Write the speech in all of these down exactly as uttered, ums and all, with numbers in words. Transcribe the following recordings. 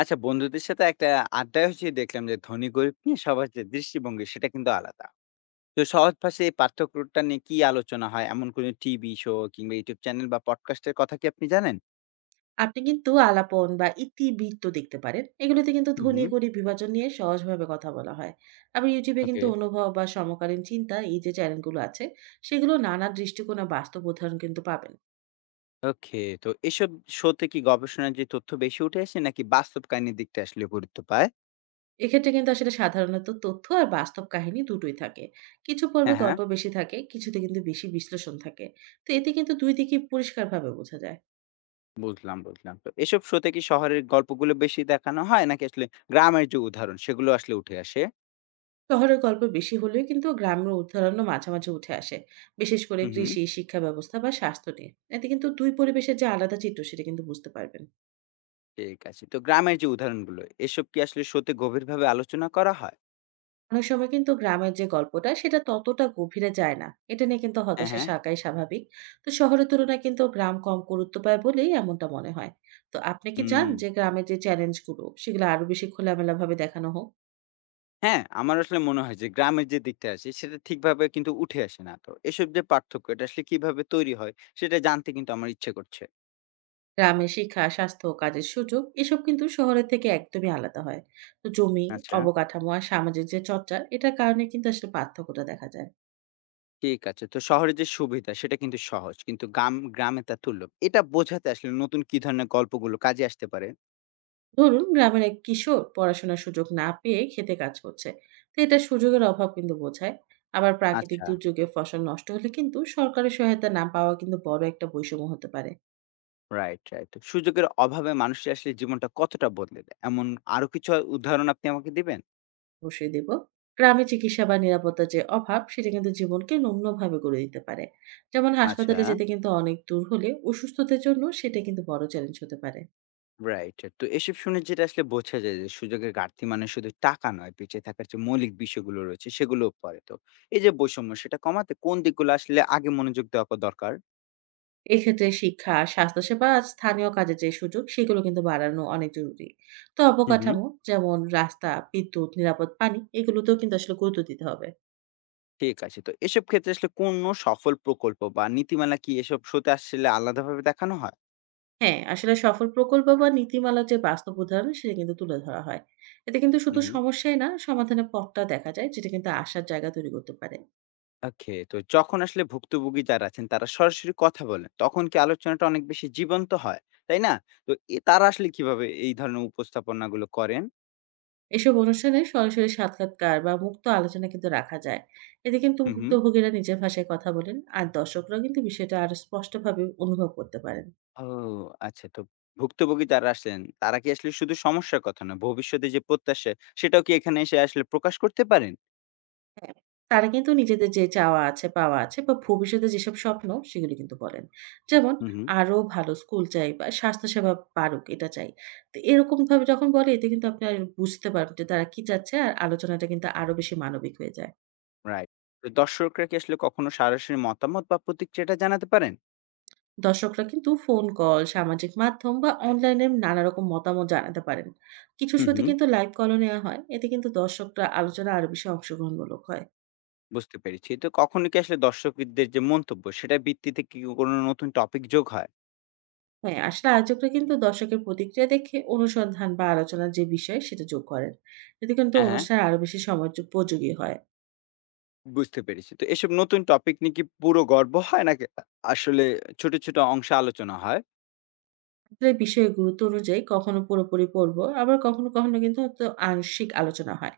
আচ্ছা বন্ধুদের সাথে একটা আড্ডায় হচ্ছে দেখলাম যে ধনী গরিব নিয়ে সবার যে দৃষ্টিভঙ্গি সেটা কিন্তু আলাদা। তো সহজ ভাষায় এই পার্থক্যটা নিয়ে কি আলোচনা হয়, এমন কোনো টিভি শো কিংবা ইউটিউব চ্যানেল বা পডকাস্টের কথা কি আপনি জানেন? আপনি কিন্তু আলাপন বা ইতিবৃত্ত দেখতে পারেন। এগুলোতে কিন্তু ধনী হুম। গরিব বিভাজন নিয়ে সহজভাবে কথা বলা হয়। আবার YouTube এ কিন্তু ওকে। অনুভব বা সমকালীন চিন্তা এই যে চ্যানেলগুলো আছে, সেগুলো নানা দৃষ্টিকোণ আর বাস্তব উদাহরণ কিন্তু পাবেন। ওকে। তো এসব শোতে কি গবেষণার যে তথ্য বেশি উঠে আসে নাকি বাস্তব কাহিনীর দিকটা আসলে গুরুত্ব পায়? এক্ষেত্রে কিন্তু আসলে সাধারণত তথ্য আর বাস্তব কাহিনী দুটোই থাকে। কিছু পর্বে হ্যাঁ, হ্যাঁ। গল্প বেশি থাকে, কিছুতে কিন্তু বেশি বিশ্লেষণ থাকে। তো এতে কিন্তু দুই দিকই পরিষ্কারভাবে বোঝা যায়। বুঝলাম বুঝলাম তো এসব শোতে কি শহরের গল্পগুলো বেশি দেখানো হয় নাকি আসলে গ্রামের যে উদাহরণ সেগুলো আসলে উঠে আসে? শহরের গল্প বেশি হলেও কিন্তু গ্রামের উদাহরণও মাঝে মাঝে উঠে আসে, বিশেষ করে হুম। কৃষি শিক্ষা ব্যবস্থা বা স্বাস্থ্য নিয়ে। এতে কিন্তু দুই পরিবেশের যে আলাদা চিত্র সেটা কিন্তু বুঝতে পারবেন। ঠিক আছে। তো গ্রামের যে উদাহরণগুলো, এসব কি আসলে শোতে গভীরভাবে আলোচনা করা হয়? অনেক সময় কিন্তু গ্রামের যে গল্পটা সেটা ততটা গভীরে যায় না, এটা নিয়ে কিন্তু হ্যাঁ, হতাশা হ্যাঁ। থাকাই স্বাভাবিক। তো শহরের তুলনায় কিন্তু গ্রাম কম গুরুত্ব পায় বলেই এমনটা মনে হয়। তো আপনি কি চান হুম। যে গ্রামের যে চ্যালেঞ্জগুলো সেগুলো আরো বেশি খোলামেলা ভাবে দেখানো হোক? হ্যাঁ, আমার আসলে মনে হয় যে গ্রামের যে দিকটা আছে সেটা ঠিকভাবে কিন্তু উঠে আসে না। তো এসব যে পার্থক্য এটা আসলে কিভাবে তৈরি হয় সেটা জানতে কিন্তু আমার ইচ্ছে করছে। গ্রামের শিক্ষা, স্বাস্থ্য ও কাজের সুযোগ এসব কিন্তু শহরের থেকে একদমই আলাদা হয়। তো জমি, আচ্ছা। অবকাঠামো আর সামাজিক যে চর্চা এটার কারণে কিন্তু আসলে পার্থক্যটা দেখা যায়। ঠিক আছে। তো শহরের যে সুবিধা সেটা কিন্তু সহজ। কিন্তু গাম গ্রামে তা দুর্লভ। এটা বোঝাতে আসলে নতুন কি ধরনের গল্পগুলো কাজে আসতে পারে? ধরুন গ্রামের এক কিশোর পড়াশোনার সুযোগ না পেয়ে খেতে কাজ করছে। তো এটা সুযোগের অভাব কিন্তু বোঝায়। আবার প্রাকৃতিক আচ্ছা। দুর্যোগে ফসল নষ্ট হলে কিন্তু সরকারি সহায়তা না পাওয়া কিন্তু বড় একটা বৈষম্য হতে পারে। Right, right. তো সুযোগের অভাবে মানুষের আসলে জীবনটা কতটা বদলে দেয়? এমন আরো কিছু উদাহরণ আপনি আমাকে দিবেন? অবশ্যই দেব। গ্রামে চিকিৎসা বা নিরাপত্তার যে অভাব, সেটা কিন্তু জীবনকে নিম্নভাবে গড়ে দিতে পারে। যেমন আচ্ছা। হাসপাতালে যেতে কিন্তু অনেক দূর হলে অসুস্থতার জন্য সেটা কিন্তু বড় চ্যালেঞ্জ হতে পারে। রাইট। তো এসব শুনে যেটা আসলে বোঝা যায় যে সুযোগের ঘাটতি মানে শুধু টাকা নয়, পিঁচে থাকার যে মৌলিক বিষয়গুলো রয়েছে সেগুলোও পড়ে। তো এই যে বৈষম্য সেটা কমাতে কোন দিকগুলো আসলে আগে মনোযোগ দেওয়া ক দরকার? এক্ষেত্রে শিক্ষা, স্বাস্থ্যসেবা আর স্থানীয় কাজের যে সুযোগ, সেগুলো কিন্তু বাড়ানো অনেক জরুরি। তো হুম, হুম। অবকাঠামো যেমন রাস্তা, বিদ্যুৎ, নিরাপদ পানি এগুলোতেও কিন্তু আসলে গুরুত্ব দিতে হবে। ঠিক আছে। তো এসব ক্ষেত্রে আসলে কোনো সফল প্রকল্প বা নীতিমালা কি এসব শোতে আসলে আলাদাভাবে দেখানো হয়? হ্যাঁ, আসলে সফল প্রকল্প বা নীতিমালার যে বাস্তব উদাহরণ, সেটা কিন্তু তুলে ধরা হয়। এতে কিন্তু হুম, শুধু হুম। সমস্যাই না, সমাধানের পথটা দেখা যায়, যেটা কিন্তু আশার জায়গা তৈরি করতে পারে। ওকে। তো যখন আসলে ভুক্তভোগী যারা আছেন তারা সরাসরি কথা বলেন, তখন কি আলোচনাটা অনেক বেশি জীবন্ত হয়, তাই না? তো এ তারা আসলে কিভাবে এই ধরনের উপস্থাপনাগুলো করেন? এসব অনুষ্ঠানে সরাসরি সাক্ষাৎকার বা মুক্ত আলোচনা কিন্তু রাখা যায়। এতে কিন্তু হুম, হুম। ভুক্তভোগীরা নিজের ভাষায় কথা বলেন, আর দর্শকরাও কিন্তু বিষয়টা আরো স্পষ্টভাবে অনুভব করতে পারেন। ও আচ্ছা। তো ভুক্তভোগী যারা আসলেন, তারা কি আসলে শুধু সমস্যার কথা না, ভবিষ্যতে যে প্রত্যাশা সেটাও কি এখানে এসে আসলে প্রকাশ করতে পারেন? হ্যাঁ, তারা কিন্তু নিজেদের যে চাওয়া আছে, পাওয়া আছে বা ভবিষ্যতে যেসব স্বপ্ন সেগুলো কিন্তু বলেন। যেমন হু, হু। আরো ভালো স্কুল চাই বা স্বাস্থ্যসেবা বাড়ুক এটা চাই। তো এরকমভাবে যখন বলে এতে কিন্তু আপনি আর বুঝতে পারবেন যে তারা কি চাচ্ছে, আর আলোচনাটা কিন্তু আরো বেশি মানবিক হয়ে যায়। রাইট। তো দর্শকরা কি আসলে কখনো সরাসরি মতামত বা প্রতিক্রিয়াটা জানাতে পারেন? দর্শকরা কিন্তু ফোন কল, সামাজিক মাধ্যম বা অনলাইনে নানা রকম মতামত জানাতে পারেন। কিছু হু, শোতে হু। কিন্তু লাইভ কলও নেওয়া হয়। এতে কিন্তু দর্শকরা আলোচনা আরো বেশি অংশগ্রহণমূলক হয়। বুঝতে পেরেছি। তো কখনো কি আসলে দর্শকদের যে মন্তব্য সেটার ভিত্তিতে কি কোনো নতুন টপিক যোগ হয়? হ্যাঁ, আসলে আয়োজকরা কিন্তু দর্শকের প্রতিক্রিয়া দেখে অনুসন্ধান বা আলোচনার যে বিষয় সেটা যোগ করেন। এতে কিন্তু হ্যাঁ, হ্যাঁ। অনুষ্ঠান আরো বেশি সময়োপযোগী হয়। বুঝতে পেরেছি। তো এসব নতুন টপিক নিয়ে কি পুরো গল্প হয় নাকি আ আসলে ছোট, ছোট অংশে আলোচনা হয়? আসলে বিষয়ের গুরুত্ব অনুযায়ী কখনো পুরোপুরি পর্ব, আবার কখনো, কখনো কিন্তু তো আংশিক আলোচনা হয়।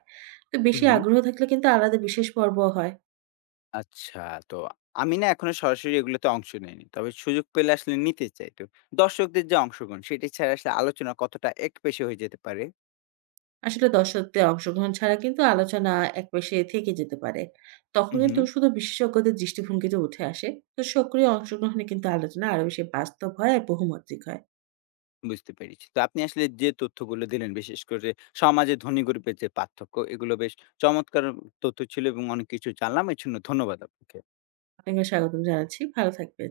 তো হু, বেশি হু। আগ্রহ থাকলে কিন্তু আলাদা বিশেষ পর্বও হয়। আচ্ছা, তো আমি না এখনো সরাসরি এগুলোতে অংশ নেইনি। তবে সুযোগ পেলে আসলে নিতে চাই। তো দর্শকদের যে অংশগ্রহণ সেটি ছাড়া আসলে আলোচনা কতটা একপেশে হয়ে যেতে পারে? আসলে দর্শকদের অংশগ্রহণ ছাড়া কিন্তু আলোচনা একপাশে থেকে যেতে পারে। তখন হুম, কিন্তু হুম। শুধু বিশেষজ্ঞদের দৃষ্টিভঙ্গিতে উঠে আসে। তো সক্রিয় অংশগ্রহণে কিন্তু আলোচনা আরো বেশি বাস্তব হয় আর বহুমাত্রিক হয়। বুঝতে পেরেছি। তো আপনি আসলে যে তথ্যগুলো দিলেন বিশেষ করে সমাজে ধনী গরিবের যে পার্থক্য এগুলো বেশ চমৎকার তথ্য ছিল এবং অনেক কিছু জানলাম। এর জন্য ধন্যবাদ আপনাকে। আপনাকে স্বাগতম জানাচ্ছি। ভালো থাকবেন।